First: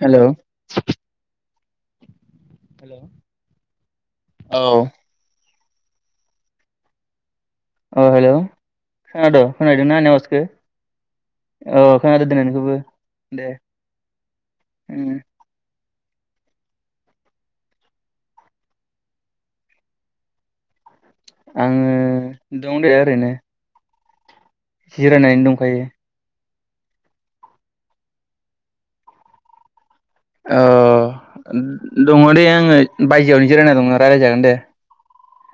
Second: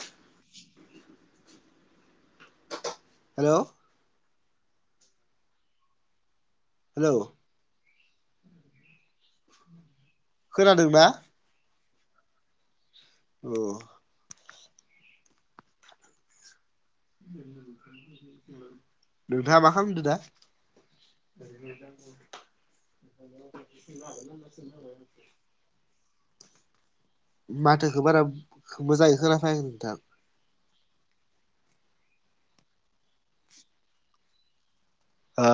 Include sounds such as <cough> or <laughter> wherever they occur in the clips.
Hello hello. Hello औ। Hello. अ hello खोनादो खोना हैदों ना आंनि आवास खोनादों ना? अ खोनादोंदे नोंनिखोबो औ हम नोंथाङा मा खालामदोंदा? आङो दङ नै ओरैनो <unintelligible> जिरायनानै दंखायो माथोखौ बारा मोजाङै खोनाफैयाखै नोंथां अ दङ दे आङो बायजोआवनो जिरायना दङ रायलायजागोन दे। ओ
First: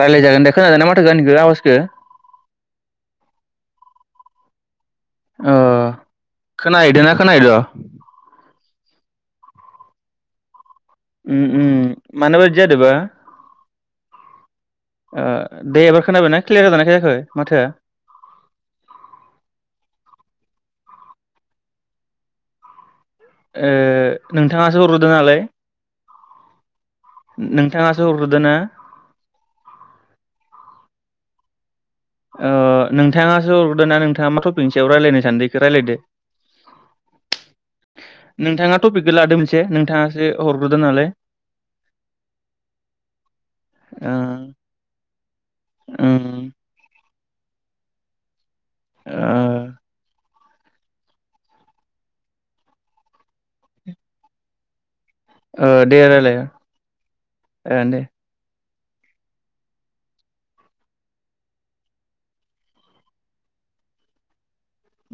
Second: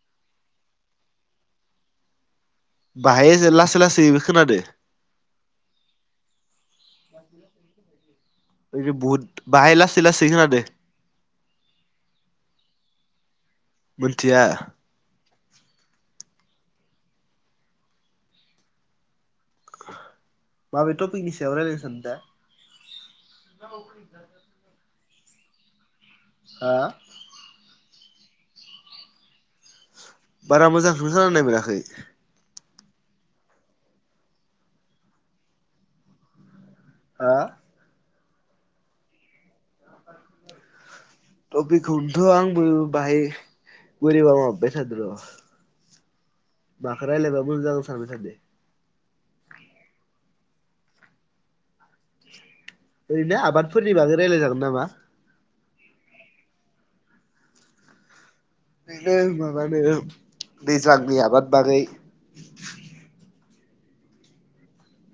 रायज्लाय जागोन दे खोनादोंना माथो आंनिखौ आवाजखौ? बाहाय लासै लासैबो खोनादो अ खोनाहैदो ना खोनायोैद' बहुद बाहाय लासै लासै खोनादों उम उम मानोबा बिदि जादोबा। मिथिया दे एबार खोनाबायना क्लियार जानाय खायाखै माथोआ। माबायथ' थफिख नि सायाव रायलायनो सानदों? ओ नोंथाङासो ह'ग्रोदो नालाय हा नोंथाङा सो हरग्रोदो ना बारा मोजांखो खोनानाय मोनाखै। ओ नोंथाङासो हरदो ना नोंथाङा मा टपिकनि सायाव रायज्लायनो सानदोंखौ रायलायदो। हा नोंथाङा टपिकखौ लादो मोनस टपिखन्थ' आंबो बाहाय बोरैबा माबाबाय थादों र' ओम माखो रायलायबा मोजां जागोन सानबाय थादो। ओ ओरैनो आबादफोरनि बागै रायजलाय जागोन नामा? ओ दे रायलाय ओन दे ओंदे माबानो दैज्लांनि आबाद बागै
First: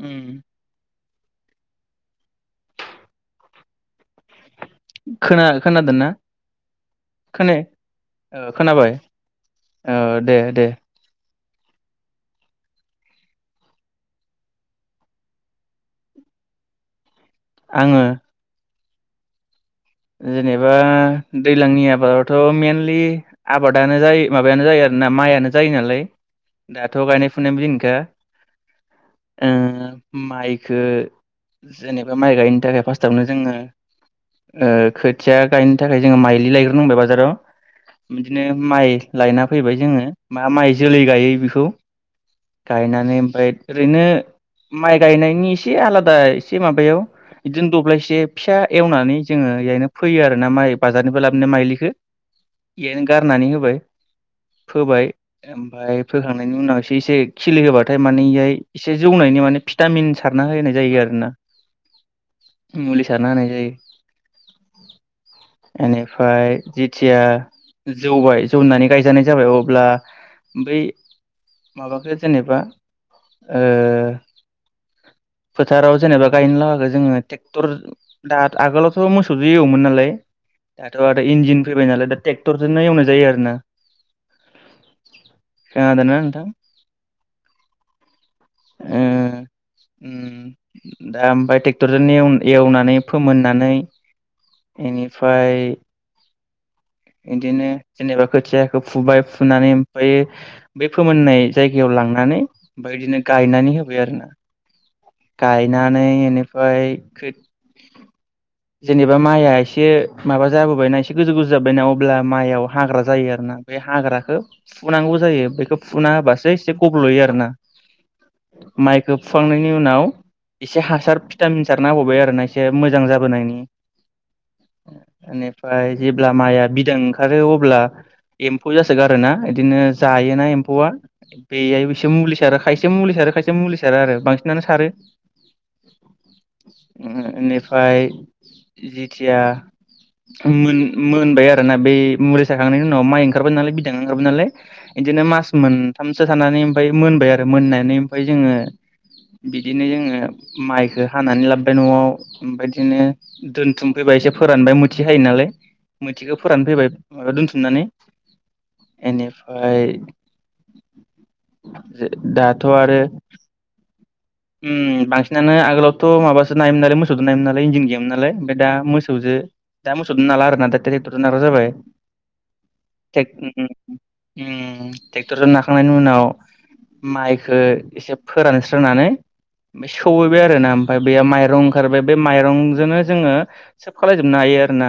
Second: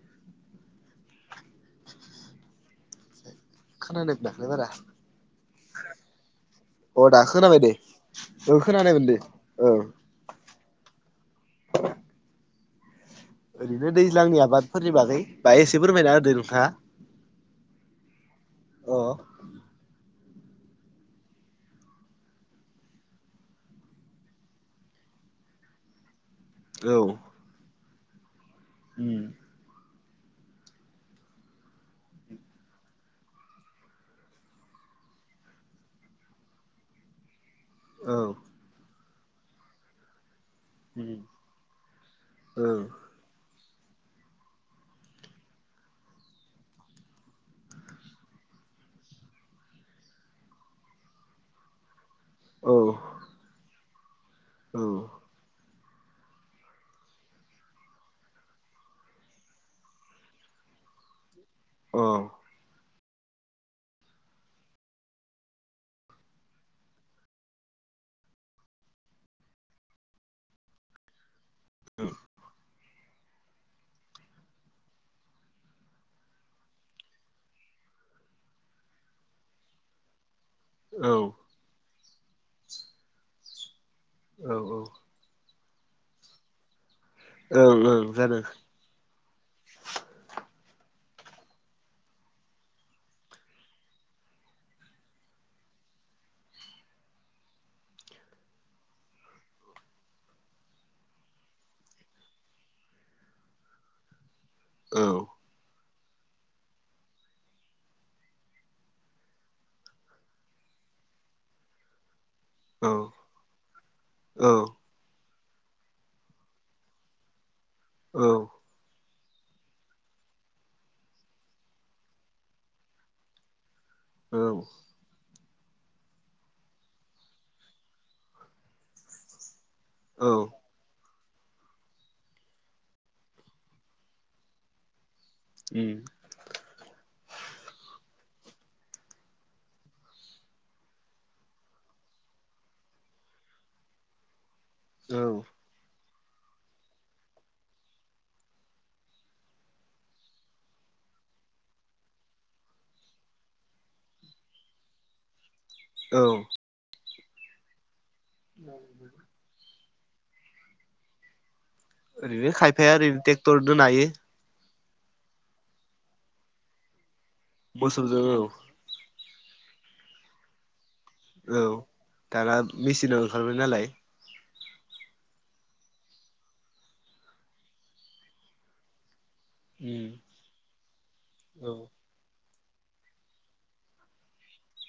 उम खोनादों खोना खोनादोना अ दा खोने खोनाबाय दे औ अ'खोनाबाय खोनानायमोन दे औ अ' दे दे <unintelligible> ओरैनो दैज्लांनि आबादफोरनि बागै बाहाय एसे फोरमायना होदो नोंथाङा। आङो अ जेनेबा दैलांनि आबादावथ' मेनलि आबादानो जायो माबायानो जायो आरोना माइआनो जायो नालाय। दाथ' औ गायनाय फुनायनिबो दिनखा उम ओ माइखो जेनेबा माइ गायनो थाखाय फार्स्टावनो जोंङो ओ खोथिया गायनो थाखाय जोंङो माइलि लायग्रो नांबाय बाजाराव औ बिदिनो माइ लायना फैबाय जोंङो मा माइ जोलै गायो बिखौ ओं गायनानै ओमफाय ओरैनो माइ गायनायनि एसे आलादा एसे माबायाव एदिनो दब्लायसे फिसा एवनानै जोंङो एहायनो फोयो आरोना माइ बाजारनिफ्राय लाबोनो माइलिखो औ एहायनो गारनानै होबाय औ फोबाय ओम ओमफाय फोखांनायनि उनाव एसे एसे खिलि होबाथाय माने एहाय एसे जौनायनि माने भिटामिन सारना होनाय जायो आरोना। औ मुलि सारना होननाय जायो एनिफाय जेथिया जौबाय जौनानै गायजानाय जाबाय अब्ला बै माबाखो जेनेबा ओ फोथाराव जेनेबा गायनो लागाखो जोंङो ट्रेक्टर दात आगोलाव थ मोसौजों एवोमोन नालाय दाथ' औ आदा इनजिन फैबाय नालाय देत ट्रेक्टरजोंनो एवनाय जायो आरो ना औ औ खोनादोना नोंथां ओं ओं जानो <inaudible> ओ उम दा ओमफाय ट्रेक्टरजोंव एवनानै फोमोननानै एनिफाय एदिनो जेनेबा खोथियाखौ फुबाय फुनानै ओमफायो बे फोमोननाय जायगायाव लांनानै ओमफाय एदिनो गायनानै होबाय आरो ना। औ गायना नै एनिफाय खोट जेनेबा माइआ एसे माबा जाबोबायना एसे गोजौ गोजौ जाबोबायना अब्ला माइआव औ हाग्रा जायो आरो ना बे हाग्राखो औ फुनांगौ जायो। बेखौ फुना होबासो एसे गब्लयो आरो ना औ फुखांनायनि उनाव एसे हासार भिटामिन सारना होबावबाय आरो ना एसे मोजां जाब बोनायनि औ बेनिफ्राय जेब्ला माइआ बिदां ओंखारो अब्ला एम्फौ जासोगार ना। बिदिनो औ जायोना एम्फौआ। बेहायबोसो मुलि सारो खायसे मुलि सारो खायसे मुलि सारो आरो बांसिनानो सारो। <inaudible> उम ओ नेफाय जेथिया मोन मोनबाय आरो ना बै मुलि साखांनायनि उनाव माइ ओंखारबाय नालाय बिदां ओंखारबाय नालाय। औ इदिनो मास मोन थामसो थानानै ओमफ्राय मोनबाय आरो मोननानै ओमफ्फ्राय जोङो बिदिनो जोङो माइखो हानानै लाबोबाय न'आव ओमफ्राय बिदिनो दोनथुमफैबाय एसे फोरानबाय मुथिहायो नालाय। औ मुथिखौ फोरान फैबाय। ओ दोनथुमनानै एनिफ्राय ओरैनो दाथ' खायफाया आरो ओरैनो टेक्टरजों नायो। उम बांसिनानो आगोलावथ' माबासो नायोमोन मो सुदनाय नालाय इन्जन गयोमोन मोसौजों नालाय औ ओमफ्राय दा मो खौ जे दा मोसौजों नाला आरो नाथाय दा ट्रेकटरजों औ जाबाय। दाना मेचिनाव टेक उम ओंखारबाय उम। नालाय उम ट्रेक्टर ज नाखांनायनि उनाव माइखो एसे फोरानस्रोनानै उम सौहैबाय आरोना ओमफाय बे माइरं औ ओंखारबाय बे माइरं जोनो जोङो सोब खालायजोबनो हायो आरोना।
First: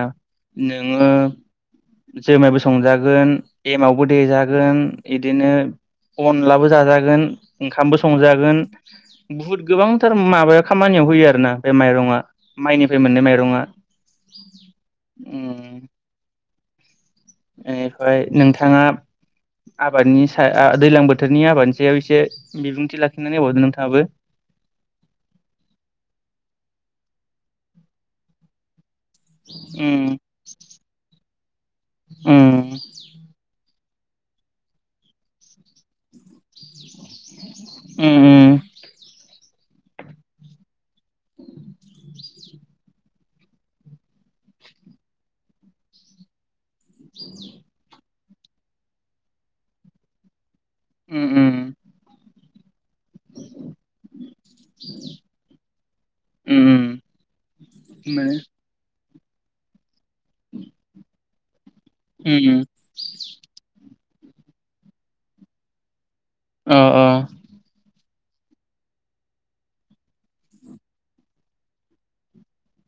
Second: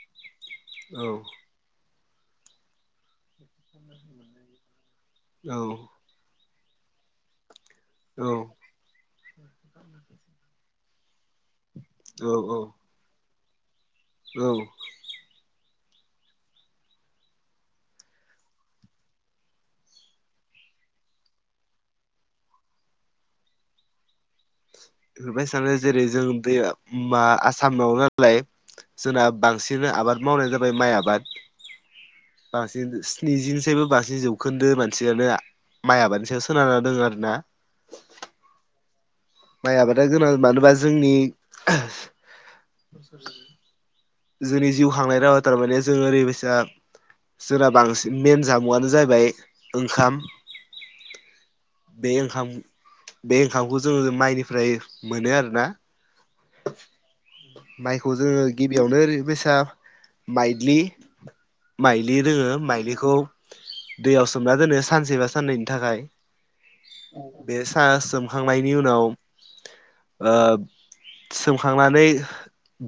नोङो औ जोमायबो संजागोन एमावबो देजागोन। बिदिनो अन लाबो जाजागोन। ओंखामबो औ संजागोन। बुहुद गोबांथार माबायाव खामानियाव होयो आ रोना बे माइरंआ औ माइनिफ्राय मोनै माइरंआ। <inaudible> औ। बेनिफ्राय नोंथाङा आबादनि सायाव दैलां बोथोरनि आबादनि सायाव एसे बिबुंथि लाखिनानै होबावदों नोंथाङाबो। नुबाय थानाय जेरै जों दै आसामाव नालाय जोंना बांसिन बे आबाद मावनायानो जाबाय माइ आबाद। बोथोराव बांसिन स्निजिनिसोनि बांसिन जौखोन्दो मानसियानो माइ आबादनि सायाव सोनारा दों आरो ना। माइ आबादा गोनां मानोबा जोंनि जोंनि जिउ खांनाय रावाव थार माने जों ओरै बायसा जोना बांसिन मेन जामुआनो जाहायबाय ओंखाम। उम उम। बे ओंखाम बे ओंखामखौ जोङो माइनिफ्राय मोनो आरोना। माइखौ जोंङो गिबियावनो ओरै फैसा। माइग्लि माइलि दङो माइलिखौ दैयाव सोमना दोनो सानसे बा साननैनि थाखाय। बे सा सोम खांनायनि उनाव ओ सोमखांनानै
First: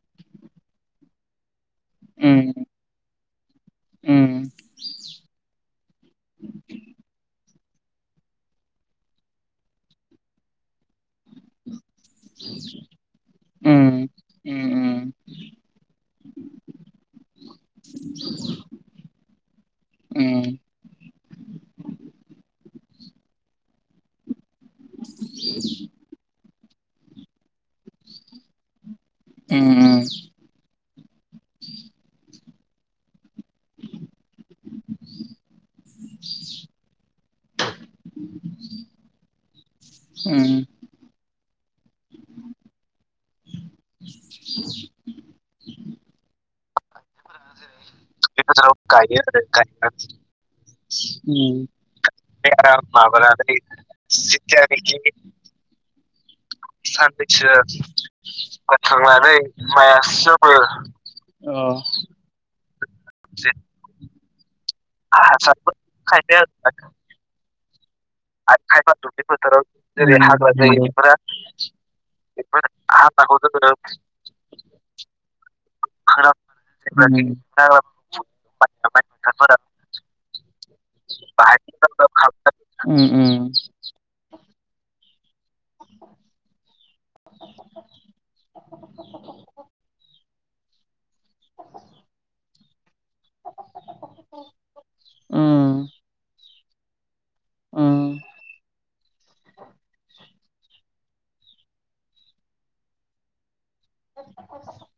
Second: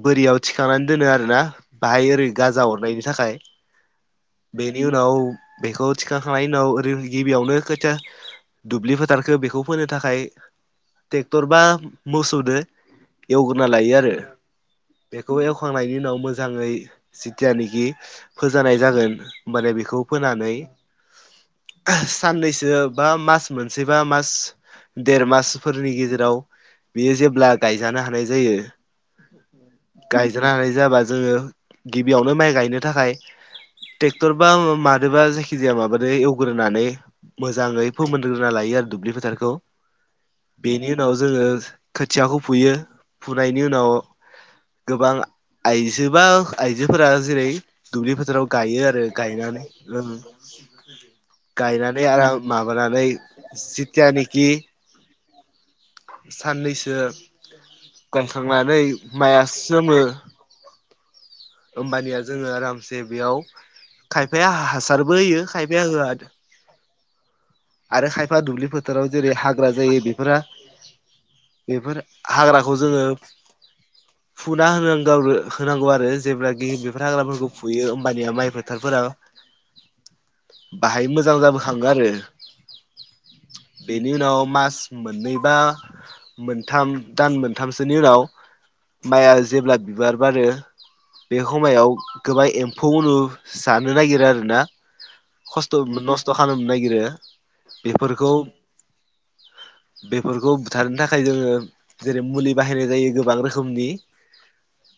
बोरियाव थिखांनानै दोनो आरोना। बाहाय ओरै गाजा हरनायनि थाखाय बेनि उनाव बेखौ थिखां खांनायनि उनाव ओरै गिबियावनो खोथिया दुब्लि फोथारखौ बेखौ फो थाखाय ट्रेक्टर बा मोसौ एवग्रोना लायो आरो बेखौ एवखांनायनि उनाव मोजांङै जिथियानखि फोजानाय जागोन होमबाना बेखौ फोनानै साननैसो बा मास मोनसेबा मास देर मासफोरनि गेजेराव बियो जेब्ला। गायजानो हानाय जायो। गायजानो हानाय जाबा जोंङो गिबियावनो माइ गाय नो थाखाय ट्रेक्टर बा माजोंबा जायखि जाया माबाजों एवग्रोनानै मोजाङै फोमोनग्रोना लायो आरो दुब्लि फोथारखौ बेनि उनाव जोंङो खोथियाखौ फुयो फुनायनि उनाव गोबां आइजो बा आइजो फोरा जेरै दुब्लि फोथाराव गायो आरो गायनानै गायनानै आराम माबानानै जितियानाखि जिथियानोखि साननैसो गायखांनानै माइआ सोमो <unintelligible> होमबानिया जोंङो आराम दे बेयाव खायफाया हा <unintelligible> आरो खायफा दुब्लि खायफा फोथाराव दुब्लि जेरै फोथाराव हाग्रा जायो जेरै बेफोरो हाग्रा जायो बेफोरा बेफोर बेफोर हाग्राखौ जोंङो हाग्राखौ जोङो फुना होनांगौ होनांगौ आरो होना जेब्ला गिबि उम बेफोर हाग्राफोरखौ फुयो उम होमबानिया माइ फोथारफोरा बाहाय मोजां जाबोखाङो आरो। उ उ बेनि उनाव मास मोननै बा मोनथाम दान मोनथामसोनि उनाव माइआ जेब्ला बिबार बारो बे खमायाव गोबां एम्फौ जानो नागिरो आरोना खस्थ' नस्थ' खालामनो नागिरो उम बेफोरखौ बेफोरखौ बुथारनो थाखा खाय जोङो जेरै मुलि बाहायनाय जायो गोबां रोखो मनि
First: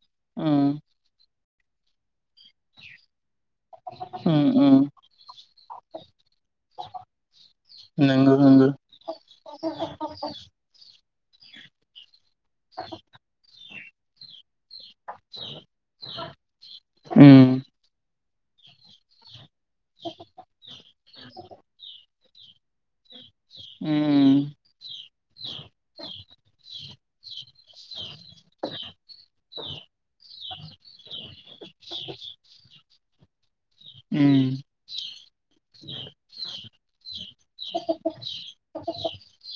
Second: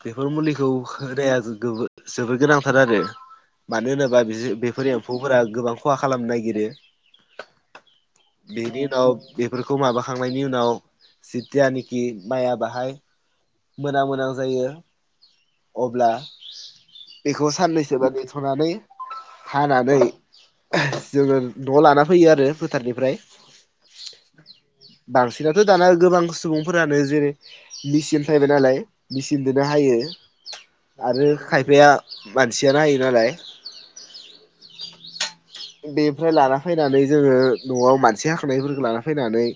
बेफोर उम मुलिखौ होनाया जो जोबो सि जोबोर गोनांथार आरो मानो होनोबा बि उम बेफोर उम एम्फौफोरा गोबां खहा खालामनो नागिरो। नोंगौ नोंगौ बेनि उनाव बेफोरखौ माबाखांनायनि उनाव <unintelligible> जायानिखि माइआ बाहाय मोना मोनां जायो अब्ला बेखौ उम साननैसोबा सुनानै हानानै जोङो न'आव लाना फैयो आरो फोथारनिफ्राय उम बांसिनाथ' दाना गोबां सुबुंफोरानो जेरै मेचिन फैबाय नालाय मेचिन दोनो हायो आरो खायफाया मानसियानो हायो नालाय उम बेनिफ्राय लाना फायनानै जोङो न'आव मानसि हाखांनायफोरखौ लाना फायनानै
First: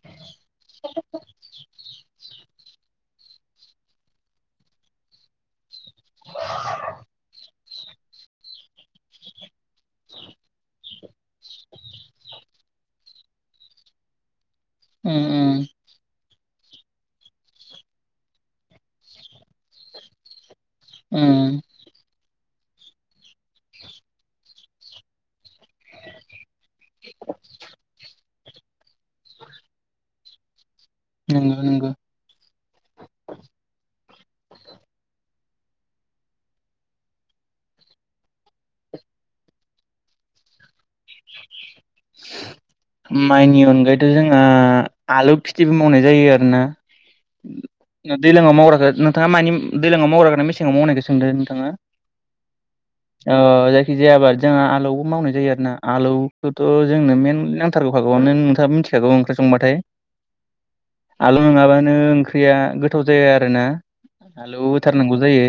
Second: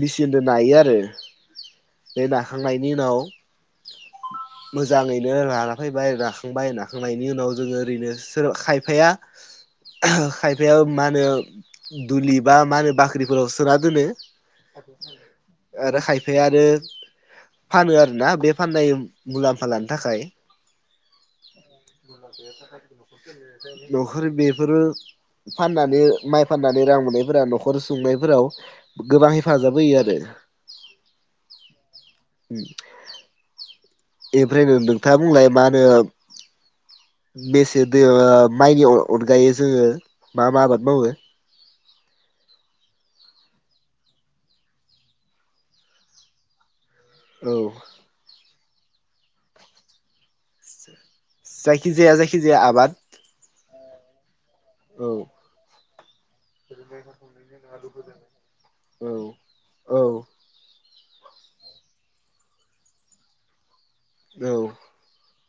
मेचिनजों नायो आरो बे नाखांनायनि उनाव मोजाङैनो रा फैबाय राखांबाय नाखांनायनि उनाव जोङो ओरैनो सोरबा खायफाया <inaudible> खायफाया मा नो दुलि बा मा होनो बाख्रिफोराव सोना दोनो। उम आरो खाय ओमफ्राय आरो फानो आरो ना बे फाननाय मुलाम्फा लानो थाखाय। उम <inaudible> <unintelligible> न'खर बेफोरो फाननानै माइ फाननानै रां मोननायफोरा न'खर सुंनायफोराव गोबां हेफाजाब होयो आरो। नोंगौ नोंगो इनिफ्रायनो नोंथाङा बुंलाय मा होनो बेसे दो माइनि अनगायै जोङो मा मा आबाद मावो। माइनि अनगायैथ' जोंहा आलु खिथिबो मावनाय जायो आरोना। औ न दैलांआव मावग्रा जाद नोंथाङा मानि उम दैलाङाव मावग्रा ना मेसेङाव मावनायखो सोंदो नोंथाङा जायखिजाया जायखिजाया आबाद ओ जायखि जाया आबाद जोंहा आलौबो औ मावनाय जायो आरोना आलौ थ' जोंनो मेन नांथारगौ खागौ नों नोंथाङा मिथिखागौ औ ओंख्रि संबाथाय। औ आलु नङाबानो ओंख्रिया गोथाव जाया आरो ना। औ आलौ होथारनांगौ जायो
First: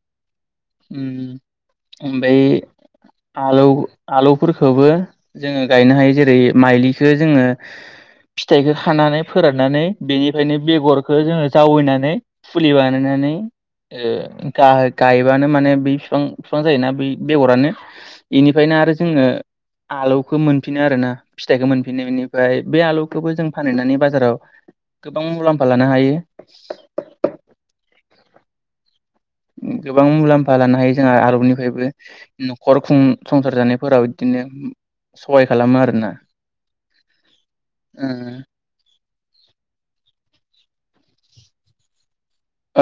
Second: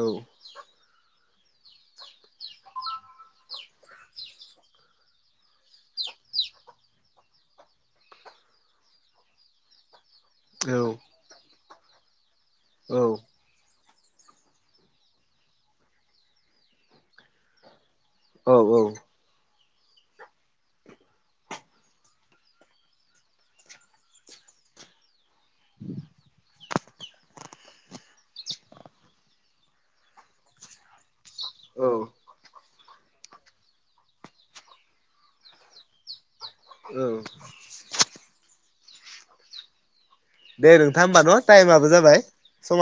औ उम ओमबै आलौ आलौफोरखौबो जोङो गायनो हायो जेरै माइलिखो जोङो फिथाइखो खानानै फोराननानै बेनिखायनो औ बेगरखो जोङो जावैनानै फुलि बानायनानै ओ‌ गा-गायबानो माने बै फिफां फिफां जायोना बै बेगरानो। औ बेनिफ्रायनो आरो जोङो आलौखौ मोनफिनो आरोना फिथाइखौ मोनफिनो बेनिफाय बे आलौखौबो जों फानहैनानै बाजाराव गोबां मुलाम्फा लानो हायो। गोबां मुलाम्फा लानो हायो जोंहा आलौ निफ्रायबो औ न खर खुं संसार जानायफोराव इदिनो सहाय खालामो आरोना। औ दे नोंथां होमबा न' टाइमाबो जाबाय।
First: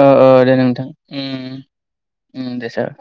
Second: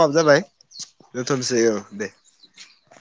ओ ओ जाबाय दे नोंथां उम दोनथ'नोसै औ दे उम उम दे सार।